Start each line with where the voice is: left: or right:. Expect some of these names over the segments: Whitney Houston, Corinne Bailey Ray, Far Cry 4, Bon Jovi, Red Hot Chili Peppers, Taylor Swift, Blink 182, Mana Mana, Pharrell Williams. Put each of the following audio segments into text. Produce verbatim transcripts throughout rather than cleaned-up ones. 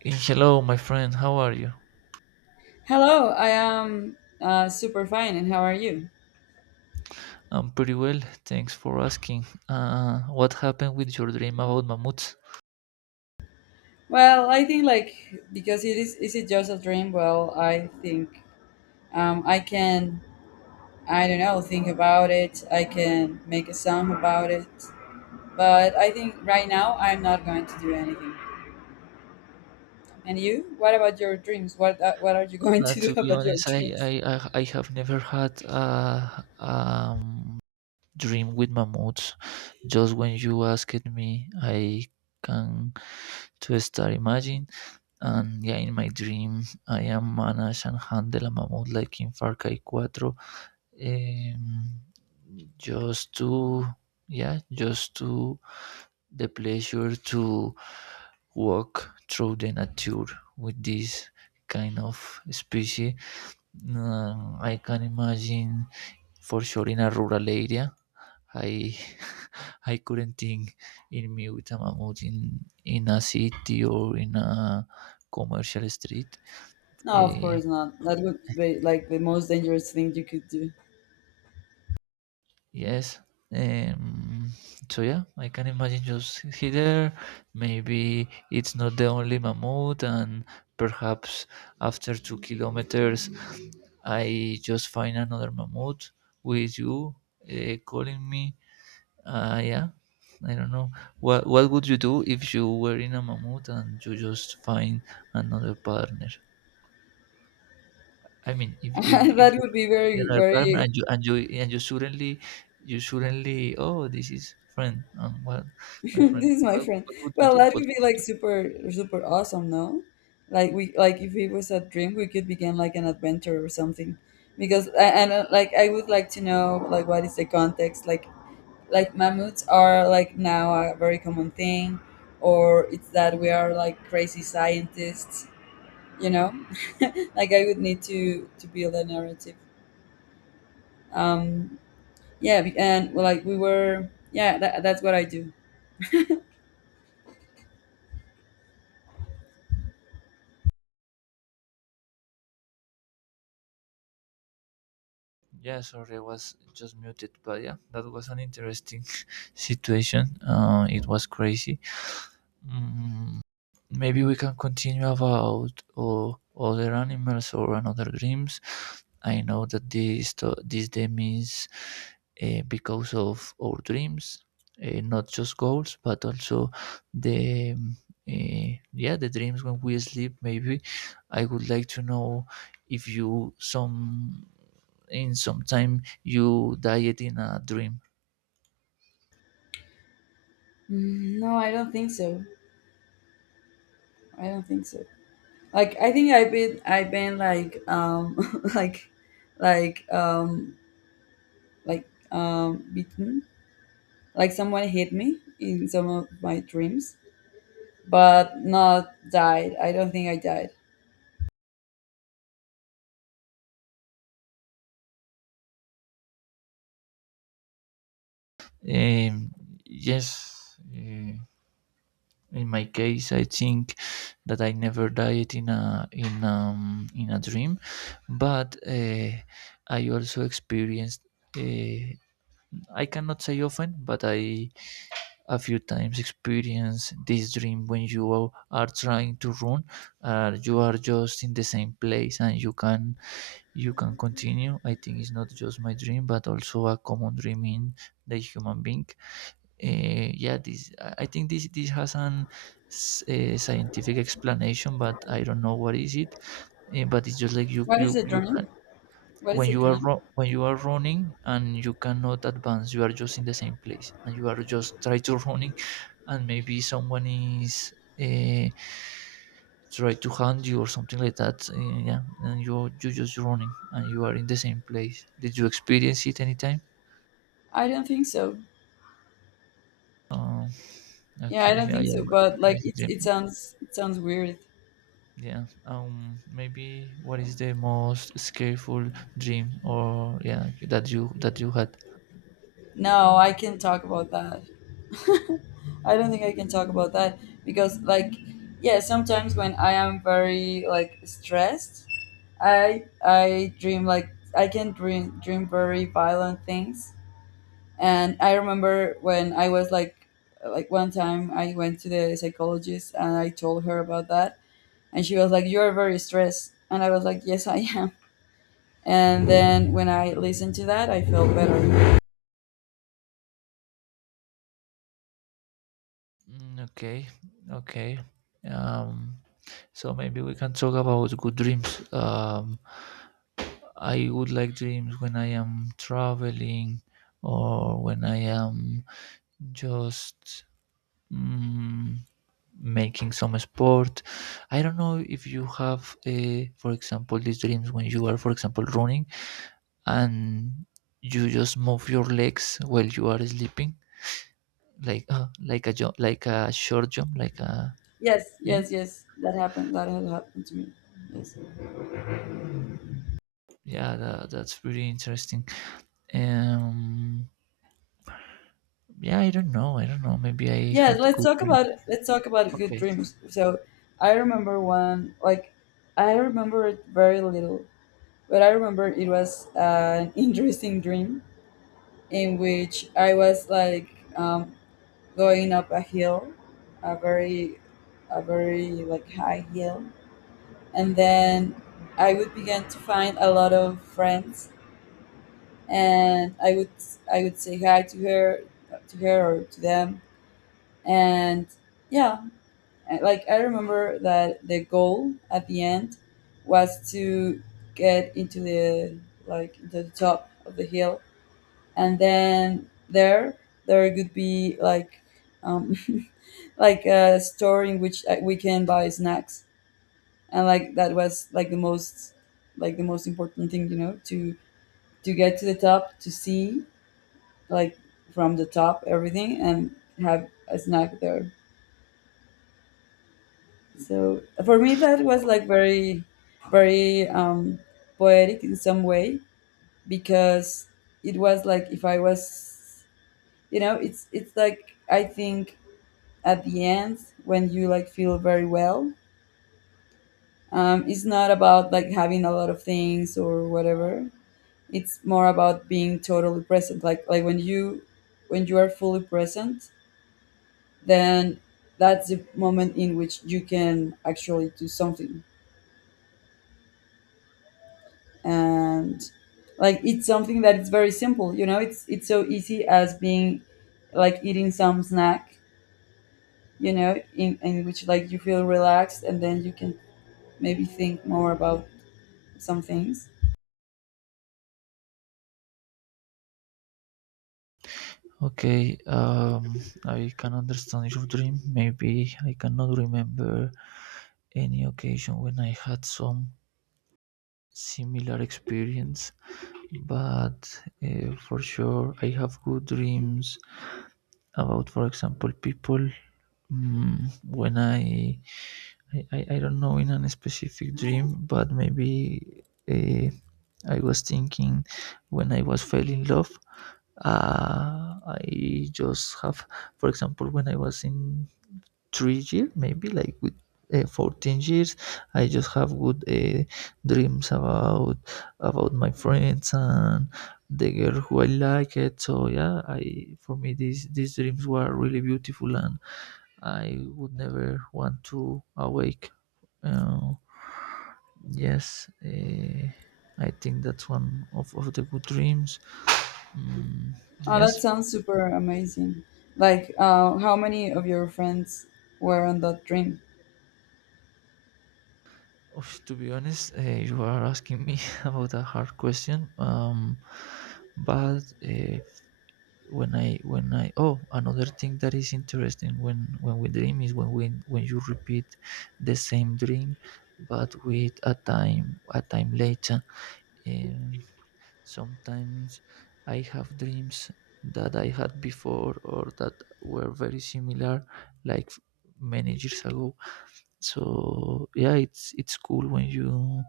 right: Hey, hello, my friend. How are you?
left: Hello, I am uh, super fine, and how are you?
right: I'm pretty well. Thanks for asking. Uh, what happened with your dream about mammoths?
left: Well, I think like because it is is it just a dream? Well, I think um, I can I don't know think about it. I can make a song about it, but I think right now I'm not going to do anything. And you? What about your dreams? What uh, what are you going
right: Uh,
left: to
right: to
left: do
right: be
left: about your
right: honest, I,
left: dreams?
right: I, I I have never had a um, dream with mammoths. Just when you asked me, I can to start imagine. And yeah, in my dream, I am managed and handle a mammoth like in Far Cry four. um, just to yeah just to the pleasure to walk through the nature with this kind of species. Um, i can imagine, for sure, in a rural area. I I couldn't think in me with a mammoth in in a city or in a commercial street.
left: No, of
right: Uh,
left: course not. That would be like the most dangerous thing you could do.
right: Yes. Um, so yeah, I can imagine just he there. Maybe it's not the only mammoth, and perhaps after two kilometers, I just find another mammoth with you uh, calling me. Uh, yeah, I don't know. What what would you do if you were in a mammoth and you just find another partner? I mean, if if if
left: That
right: you
left: would be
right: in
left: very
right: an apartment
left: very
right: and you and you and you suddenly, you suddenly, oh, this is friend um what,
left: this
right: my friend
left: is my
right: what,
left: friend.
right: what would you
left: Well,
right: do,
left: that
right: what
left: would be
right: would you
left: like
right: do
left: super, super awesome, no? Like we, like if it was a dream, we could begin like an adventure or something. Because I- and uh, like I would like to know like what is the context? Like like mammoths are like now a very common thing, or it's that we are like crazy scientists, you know? Like I would need to to build a narrative. Um, yeah, be- and well, like we were, yeah, that, that's what I do.
right: Yeah, sorry, I was just muted, but yeah, that was an interesting situation, uh, it was crazy. Mm, Maybe we can continue about uh, other animals or another dreams. I know that this to- this dream is uh, because of our dreams, uh, not just goals, but also the um, uh, yeah the dreams when we sleep. Maybe I would like to know if you some in some time you died in a dream.
left: Mm, no, I don't think so. I don't think so. Like I think I've been I've been like um like like um like um beaten. Like someone hit me in some of my dreams, but not died. I don't think I died.
right: Um, yes. uh, in my case, I think that I never died in a in um in a dream, but uh, I also experienced, uh, I cannot say often, but I a few times experience this dream when you are are trying to run. Uh, you are just in the same place and you can you can continue. I think it's not just my dream but also a common dream in the human being. Uh, yeah, this, I think this this has an s- a scientific explanation, but I don't know what is it. Eh, but it's just like you
left: What is
right: you
left: a
right: you
left: dream?
right: can,
left: What
right: when
left: is a
right: you are
left: dream?
right: ru- when you are running and you cannot advance, you are just in the same place and you are just try to running, and maybe someone is uh, try to hand you or something like that, eh, yeah, and you you just running and you are in the same place. Did you experience it anytime?
left: I don't think so.
right: Oh,
left: Yeah, I
right: okay,
left: don't
right: yeah,
left: think
right: yeah,
left: so.
right: but
left: But like it it sounds it sounds weird.
right: yeah. Um. Maybe what is the most scary dream or yeah that you that you had?
left: No, I can talk about that. I don't think I can talk about that because like yeah, sometimes when I am very like stressed I I dream like I can dream dream very violent things. And I remember when I was like like one time I went to the psychologist and I told her about that and she was like you are very stressed and I was like yes I am. And then when I listened to that I felt better.
right: Mm, okay. Okay. Um. So maybe we can talk about good dreams. Um. I would like dreams when I am traveling or when I am just, mm, making some sport. I don't know if you have, uh, for example, these dreams when you are, for example, running, and you just move your legs while you are sleeping, like uh, like a jump, like a short jump, like a
left: Yes,
right: yeah,
left: yes, yes. That happened. That had happened to me. Yes.
right: yeah. That, that's pretty interesting. Um, yeah, I don't know. I don't know. Maybe I
left: Yes,
right: had
left: let's
right: good
left: talk
right: dream.
left: about let's talk about good
right: Okay,
left: dreams. So I remember one like I remember it very little, but I remember it was an interesting dream in which I was like um, going up a hill, a very, a very like high hill, and then I would begin to find a lot of friends, and I would I would say hi to her, to her or to them, and yeah, I- like I remember that the goal at the end was to get into the like into the top of the hill and then there there could be like um, like a store in which uh, we can buy snacks. And like that was like the most, like the most important thing, you know, to to get to the top, to see like from the top everything, and have a snack there. So for me that was like very, very um poetic in some way, because it was like if I was, you know, it's it's like I think at the end when you like feel very well. Um, it's not about like having a lot of things or whatever. It's more about being totally present. Like like when you when you are fully present, then that's the moment in which you can actually do something. And like it's something that it's very simple, you know, it's it's so easy as being like eating some snack, you know, in, in which like you feel relaxed and then you can maybe think more about some things.
right: okay. Um, I can understand your dream. Maybe I cannot remember any occasion when I had some similar experience, but uh, for sure I have good dreams about, for example, people, mm, when I, I i don't know, in a specific dream, but maybe uh, I was thinking when I was fell in love. uh, I just have, for example, when I was in three years, maybe, like with uh, fourteen years, I just have good uh, dreams about about my friends and the girl who I like it. So yeah, I, for me these these dreams were really beautiful and I would never want to awake. uh, yes, uh, I think that's one of, of the good dreams. Mm,
left: Oh, that
right: yes.
left: sounds super amazing. Like, uh, how many of your friends were on that dream?
right: Oof, to be honest, uh, you are asking me about a hard question. Um, but uh, when I when I oh, another thing that is interesting, when when we dream is when we when you repeat the same dream, but with a time a time later. Um, sometimes I have dreams that I had before or that were very similar, like many years ago. So yeah, it's it's cool when you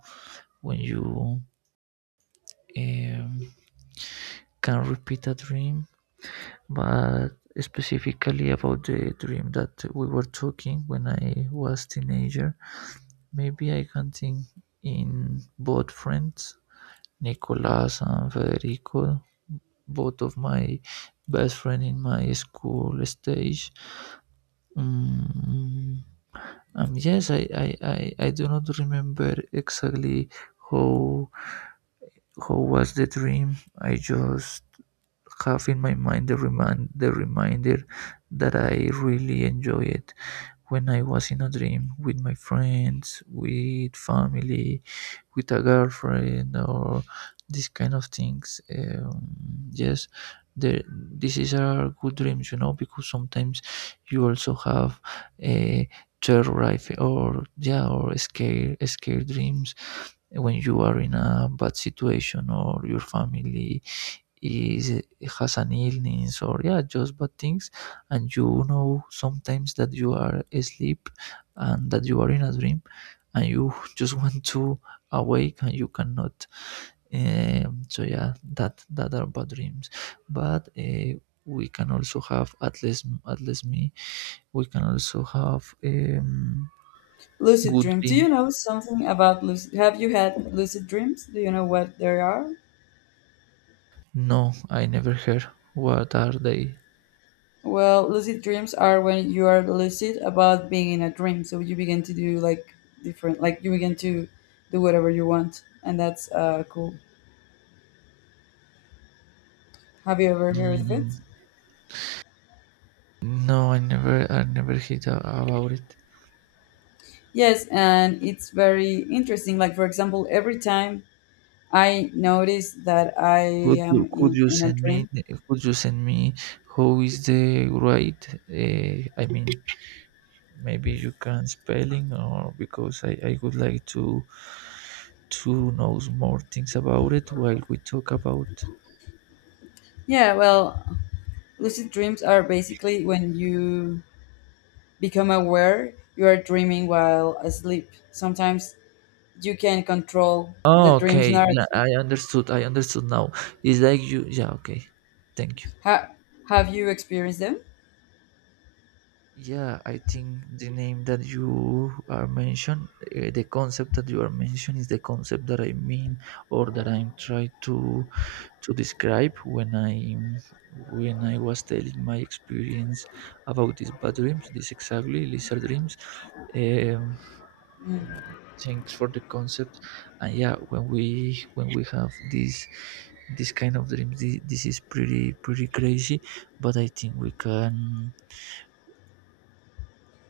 right: when you, um, can repeat a dream. But specifically about the dream that we were talking, when I was teenager, maybe I can think in both friends, Nicolas and Federico, both of my best friend in my school stage. Mm, Um, yes, I, I, I, I do not remember exactly how how was the dream. I just have in my mind the remind the reminder that I really enjoy it when I was in a dream with my friends, with family, with a girlfriend, or these kind of things. Um, yes, the, this is are good dreams, you know, because sometimes you also have a terror or yeah or scare scare dreams when you are in a bad situation, or your family is has an illness, or yeah just bad things. And you know sometimes that you are asleep and that you are in a dream and you just want to awake and you cannot. Um, so yeah, that that are bad dreams, but uh, we can also have, at least at least me, we can also have um,
left: Lucid
right: good
left: dreams. Do you
right: dreams.
left: know something about lucid? Have you had lucid dreams? Do you know what they are?
right: No, I never heard. What are they?
left: Well, lucid dreams are when you are lucid about being in a dream. So you begin to do like different, like you begin to do whatever you want. And that's uh, cool. Have you ever heard of it?
right: Mm, no, i never i never heard a- about it.
left: Yes, and it's very interesting. Like, for example, every time I noticed that I
right: Could you,
left: am
right: could
left: in,
right: you
left: in a
right: send me,
left: dream.
right: could you send me who is the right? Uh, I mean, maybe you can spelling or because I, I would like to to know more things about it while we talk about.
left: Yeah, well, lucid dreams are basically when you become aware you are dreaming while asleep. Sometimes you can control the
right: Oh,
left: dream's
right: okay. Yeah,
left: narrative.
right: I understood. I understood now. It's like you. Yeah. Okay. Thank you.
left: Ha- have you experienced them?
right: Yeah, I think the name that you are mentioned, uh, the concept that you are mentioned is the concept that I mean or that I'm trying to to describe when I when I was telling my experience about these bad dreams, this exactly lizard dreams. Um,
left: Mm,
right: Thanks for the concept. And yeah, when we when we have these this kind of dreams, this, this is pretty pretty crazy. But I think we can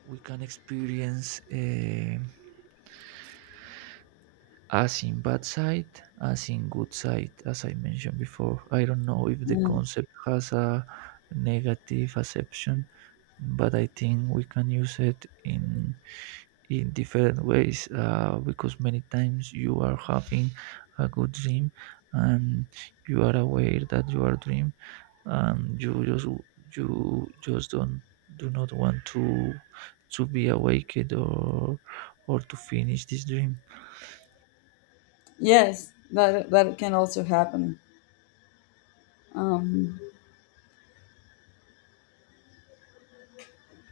right: we can experience, uh, as in bad side, as in good side, as I mentioned before. I don't know if the
left: mm.
right: concept has a negative acception, but I think we can use it in in different ways, uh, because many times you are having a good dream, and you are aware that you are dream, and you just you just don't do not want to to be awakened or or to finish this dream.
left: Yes, that that can also happen. Um,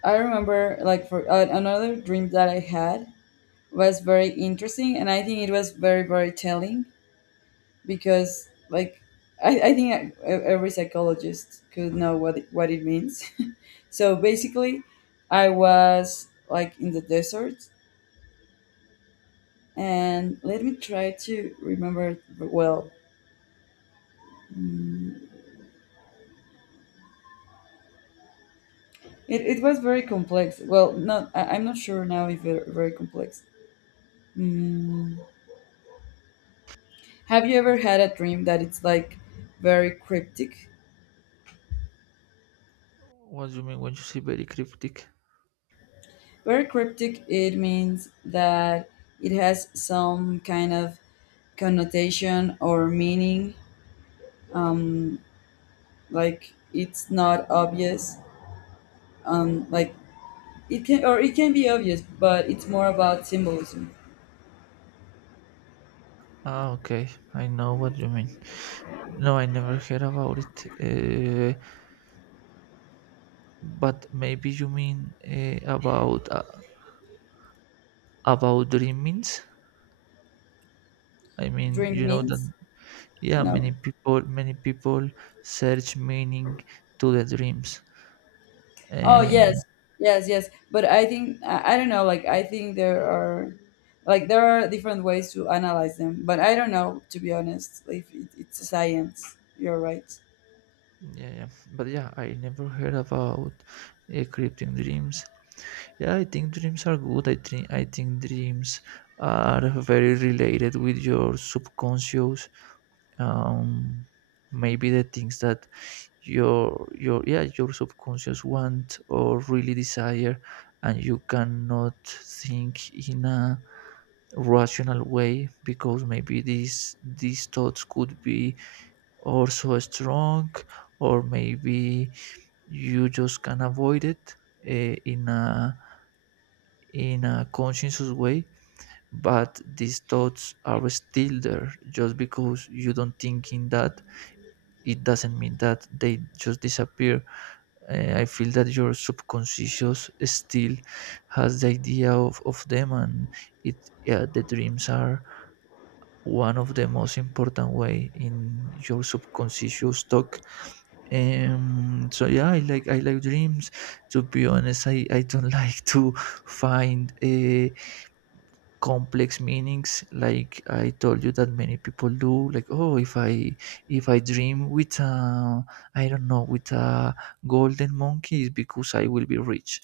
left: I remember like for uh, another dream that I had was very interesting, and I think it was very, very telling, because like I, I think e- e, every psychologist could know what it, what it means. So basically, I was like in the desert, and let me try to remember well. Mm, It, it was very complex. Well, not I, I'm not sure now if it's very complex. Mm, have you ever had a dream that it's like very cryptic?
right: What do you mean when you say very cryptic?
left: Very cryptic. It means that it has some kind of connotation or meaning, um, like it's not obvious, um, like it can, or it can be obvious, but it's more about symbolism.
right: Ah, okay. I know what you mean. No, I never heard about it. Uh, but maybe you mean uh, about uh, about dreamings. I mean,
left: Dream
right: you know that
left: means
right: yeah,
left: no.
right: many people many people search meaning to the dreams.
left: Oh
right: Uh,
left: yes, yes, yes, but I think i, I don't know, like I think there are like there are different ways to analyze them, but I don't know to be honest if it, it's a science, you're right.
right: yeah, yeah. But yeah, I never heard about uh, cryptic dreams. Yeah, I think dreams are good. I think I think dreams are very related with your subconscious. Um, maybe the things that your your yeah your subconscious want or really desire, and you cannot think in a rational way because maybe these these thoughts could be also strong, or maybe you just can avoid it uh, in a in a conscientious way, but these thoughts are still there. Just because you don't think in that, it doesn't mean that they just disappear. Uh, I feel that your subconscious still has the idea of, of them, and it yeah, the dreams are one of the most important way in your subconscious talk. Um, so yeah, I like I like dreams. To be honest, I, I don't like to find uh, complex meanings, like I told you that many people do, like, oh, if I if I dream with a I don't know with a golden monkey is because I will be rich.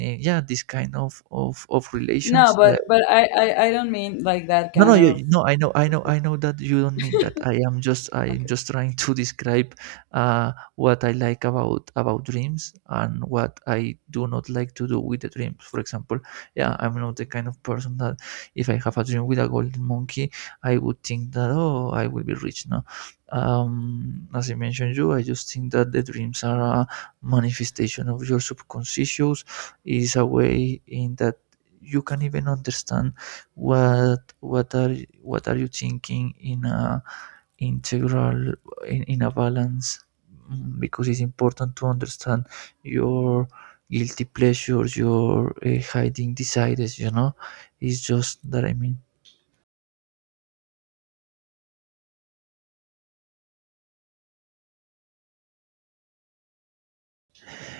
right: Eh, yeah, this kind of of, of
left: No,
right: relations, uh,
left: but but I, I I don't mean like that
right: no, no,
left: kind
right: you
left: of,
right: no, I know, I know, I know that you don't mean that. I am just, I am
left: okay.
right: just trying to describe uh, what I like about about dreams and what I do not like to do with the dreams. For example, yeah, I'm not the kind of person that if I have a dream with a golden monkey, I would think that oh, I will be rich. No, um, as I mentioned you, I just think that the dreams are a manifestation of your subconscious. Is a way in that you can even understand what what are what are you thinking in a integral in, in a balance. Mm, because it's important to understand your guilty pleasures, your uh, hiding desires you know it's just that I mean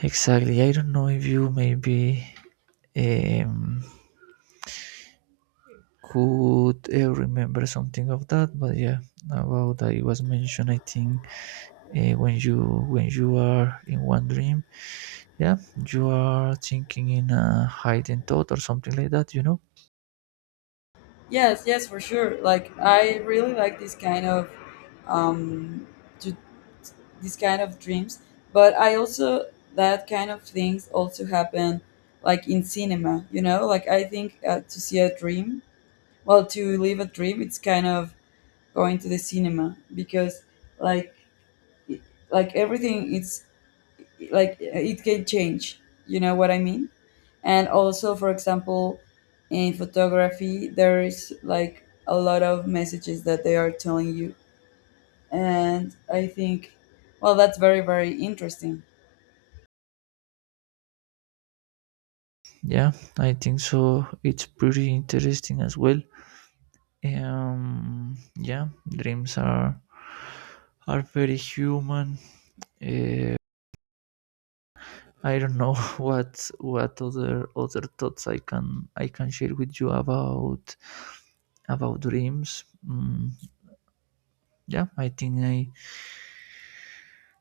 right: Exactly, I don't know if you maybe um could uh, remember something of that, but yeah, about that it was mentioned, I think, uh, when you when you are in one dream, yeah, you are thinking in a hidden thought or something like that you know
left: Yes, yes, for sure. Like I really like this kind of um to this kind of dreams, but I also that kind of things also happen like in cinema, you know? Like I think uh, to see a dream, well to live a dream, it's kind of going to the cinema because like it- like everything it's like it can change. You know what I mean? And also, for example, in photography there's like a lot of messages that they are telling you, and I think well that's very, very interesting.
right: Yeah, I think so, it's pretty interesting as well. Um yeah, dreams are are very human. uh, I don't know what what other other thoughts i can i can share with you about about dreams. Mm, yeah, I think I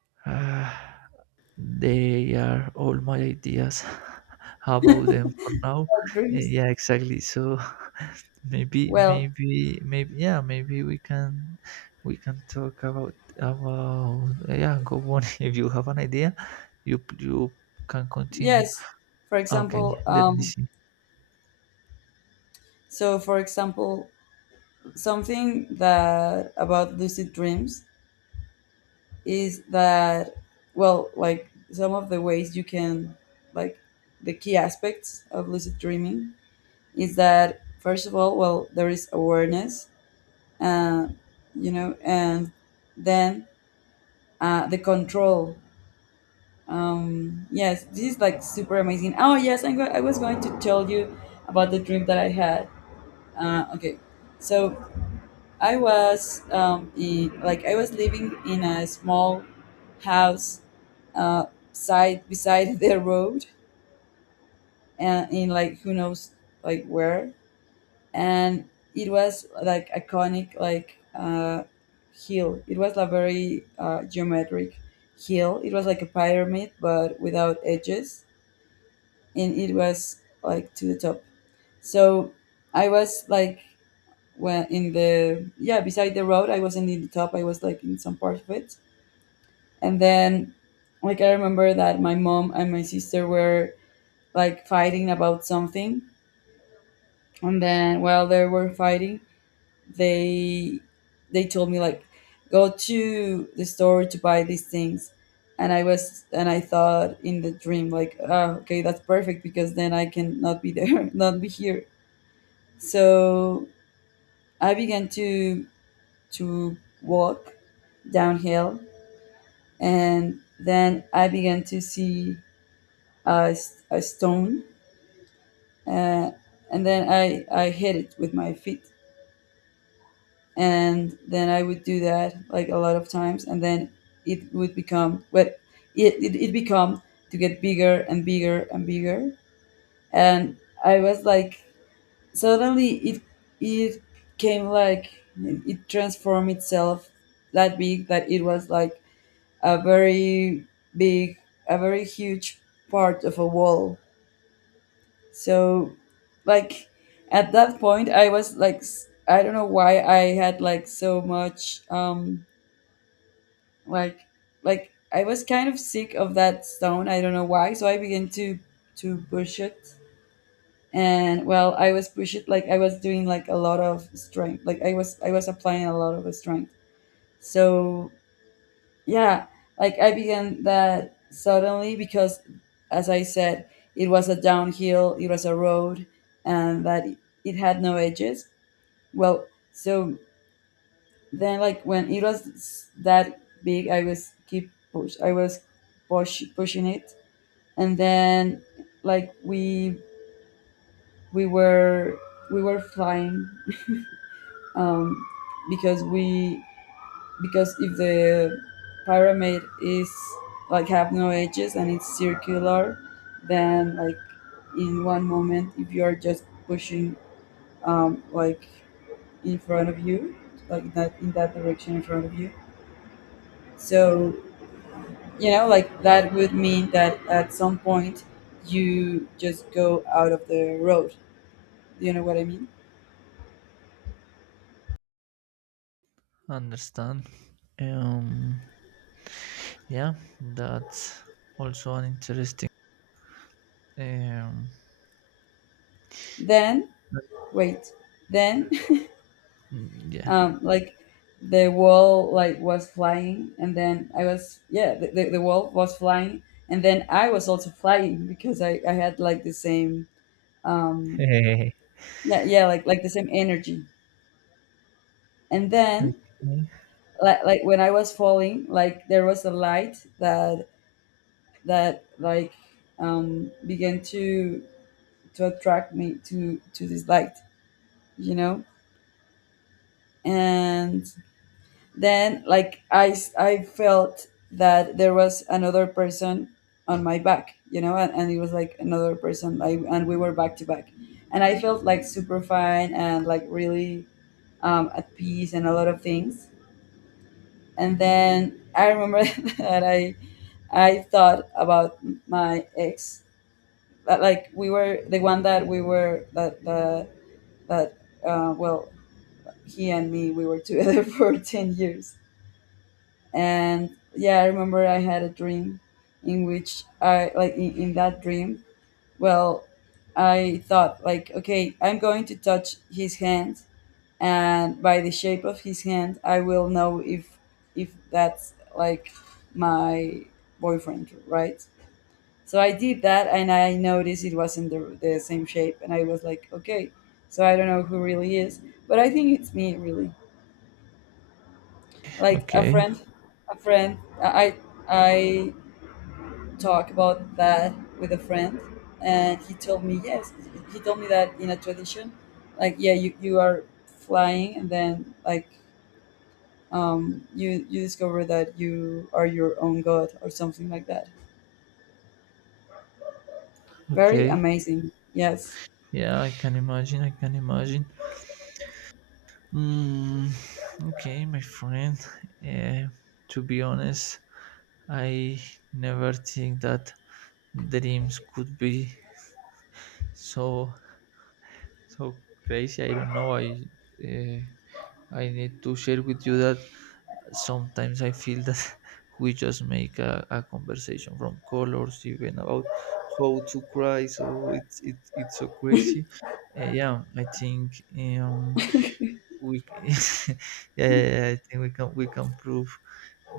right: They are all my ideas about them for now.
left: Uh,
right: Uh,
left: dreams,
right: yeah, exactly. So maybe,
left: well
right: maybe, maybe, yeah, maybe we can we can talk about about yeah. Go on. If you have an idea, you you can continue.
left: yes, for
right: Okay,
left: example
right: let me
left: um
right: see.
left: so for example something that about lucid dreams is that well like some of the ways you can, like, the key aspects of lucid dreaming is that first of all, well, there is awareness, uh, you know, and then uh, the control. Um, yes, this is like super amazing. Oh yes, I'm go- I was going to tell you about the dream that I had. Uh, okay, so I was um, in, like I was living in a small house, uh, side beside the road, and in like who knows like where. And it was like iconic, like uh, hill, it was a very uh, geometric hill, it was like a pyramid but without edges, and it was like to the top. So I was like when in the yeah beside the road, I wasn't in the top, I was like in some part of it. And then like I remember that my mom and my sister were like fighting about something, and then while they were fighting they they told me like go to the store to buy these things. And I was and I thought in the dream like ah, okay, that's perfect because then I can not be there not be here. So I began to to walk downhill, and then I began to see a, s- a stone, uh, and then i i hit it with my feet. And then I would do that like a lot of times, and then it would become, well, it it, it become to get bigger and bigger and bigger. And I was like suddenly it it came like it transformed itself that big that it was like a very big, a very huge part of a wall. So like at that point I was like s- I don't know why I had like so much um like like I was kind of sick of that stone. I don't know why. So I began to to push it, and well, I was push it like I was doing like a lot of strength. Like I was I was applying a lot of strength. So yeah, like I began that suddenly because, as I said, it was a downhill. It was a road, and that it had no edges. Well, so then, like when it was that big, I was keep push. I was push, pushing it, and then like we we were we were flying, um, because we, because if the pyramid is like have no edges and it's circular, then like in one moment, if you are just pushing, um, like in front of you, like that in that direction in front of you, so you know like that would mean that at some point you just go out of the road, do you know what I mean?
right: Understand. Um, yeah, that's also an interesting. Um,
left: Then wait, then
right: mm, yeah.
left: um like the wall like was flying and then I was yeah the, the, the wall was flying, and then I was also flying because i i had like the same um yeah, yeah, like like the same energy. And then
right: Okay.
left: like, like when I was falling, like there was a light that that like um, began to to attract me to to this light, you know. And then like i s- I felt that there was another person on my back, you know, and, and it was like another person, like, and we were back to back, and I felt like super fine and like really um, at peace and a lot of things. And then I remember that I I thought about my ex. That, like we were the one that we were that that that uh, well, he and me we were together for ten years. And yeah, I remember I had a dream in which I like in, in that dream, well, I thought like okay I'm going to touch his hand, and by the shape of his hand I will know if if that's like my boyfriend, right. So I did that and I noticed it wasn't the, the same shape. And I was like, okay, so I don't know who really is. But I think it's me, really. Like a
right: Okay.
left: friend, a friend, I, I talk about that with a friend. And he told me, yes, he told me that in a tradition, like, yeah, you, you are flying and then, like, um, you, you discover that you are your own god or something like that. Very
right: Okay.
left: amazing. Yes,
right: Yeah, I can imagine. I can imagine. Mm, okay, my friend. Uh, to be honest, I never think that dreams could be so so crazy. I don't know. I uh, I need to share with you that sometimes I feel that we just make a, a conversation from colors, even about how to cry. So it's it it's so crazy. Uh, yeah, I think. Um, we yeah, yeah, yeah, I think we can we can prove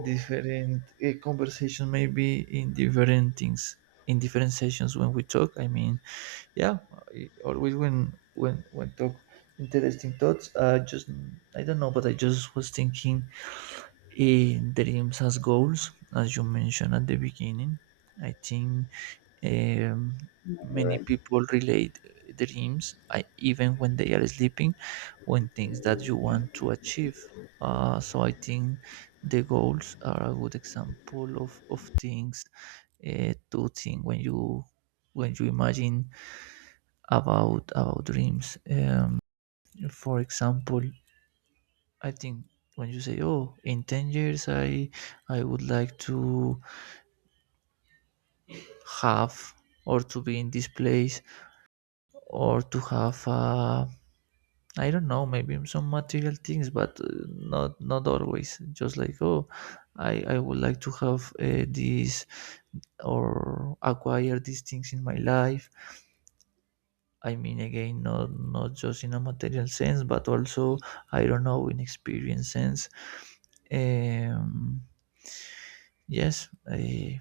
right: different uh, conversation maybe in different things in different sessions when we talk. I mean, yeah, I- always when when when talk interesting thoughts. Uh, just I don't know, but I just was thinking in dreams as goals, as you mentioned at the beginning. I think um,
left: you're
right: many
left: right.
right: people relate dreams, I, even when they are sleeping, when things that you want to achieve. Uh, so I think the goals are a good example of, of things uh, to think when you when you imagine about about dreams. Um, for example, I think when you say, "Oh, in ten years, I I would like to have or to be in this place or to have a I don't know, maybe some material things, but uh, not not always. Just like oh, I I would like to have uh, these or acquire these things in my life. I mean, again, not not just in a material sense, but also I don't know in experience sense. Um, yes, I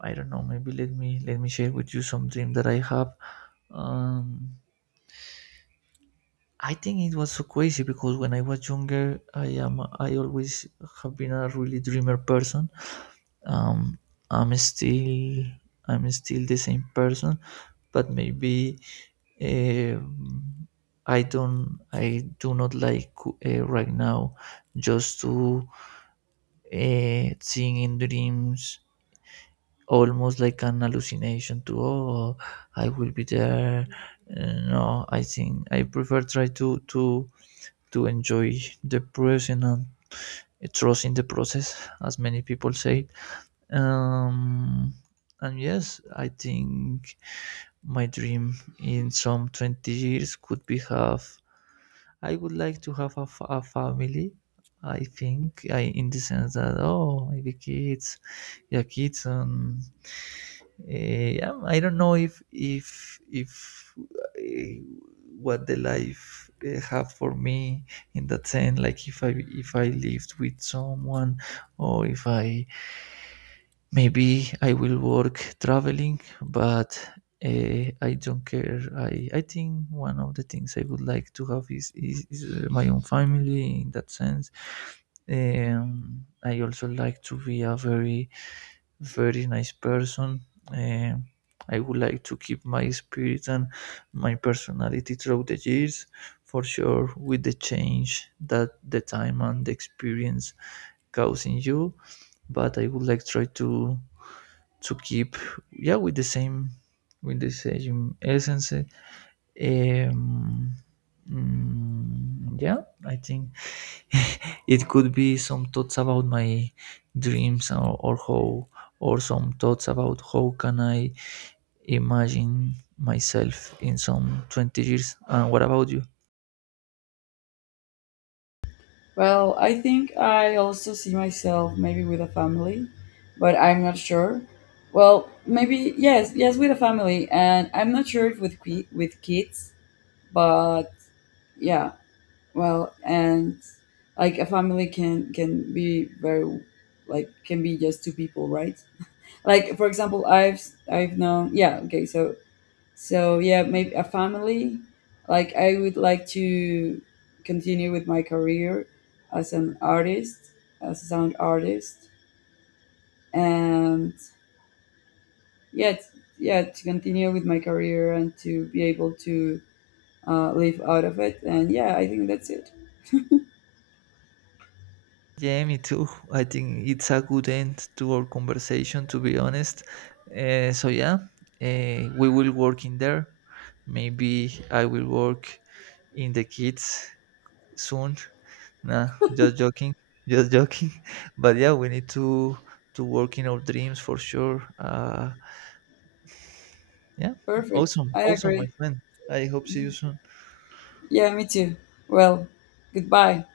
right: I don't know. Maybe let me let me share with you something that I have. Um, I think it was so crazy because when I was younger, I am I always have been a really dreamer person. Um, I'm still I'm still the same person, but maybe um, I don't I do not like uh, right now just to uh, seeing in dreams almost like an hallucination to oh, I will be there. Uh, no, I think I prefer try to to to enjoy the present and trust in the process, as many people say. Um, and yes, I think my dream in some twenty years could be have I would like to have a, fa- a family. I think I in the sense that oh, maybe kids, yeah, kids, and yeah, I don't know if if if uh, what the life uh, have for me in that sense, like if I if I lived with someone or if I maybe I will work traveling, but uh, I don't care. I, I think one of the things I would like to have is, is, is uh, my own family in that sense. Um, I also like to be a very, very nice person. Um, I would like to keep my spirit and my personality throughout the years, for sure, with the change that the time and the experience cause in you. But I would like try to to keep yeah with the same with the same essence. Um, mm, yeah, I think it could be some thoughts about my dreams, or, or how, or some thoughts about how can I imagine myself in some twenty years. And what about you?
left: Well, I think I also see myself maybe with a family, but I'm not sure. Well, maybe yes, yes with a family, and I'm not sure if with qui- with kids, but yeah, well, and like a family can can be very like can be just two people, right? Like for example, I've I've known yeah okay so so yeah, maybe a family. Like I would like to continue with my career as an artist, as a sound artist, and yeah, t- yeah, to continue with my career and to be able to uh, live out of it. And yeah, I think that's it.
right: Yeah, me too. I think it's a good end to our conversation, to be honest. Uh, so, yeah, uh, we will work in there. Maybe I will work in the kids soon. Nah, just joking, just joking. But yeah, we need to to work in our dreams for sure. Uh, yeah,
left: Perfect.
right: awesome,
left: I
right: awesome, my
left: agree.
right: friend. I hope see you soon.
left: Yeah, me too. Well, goodbye.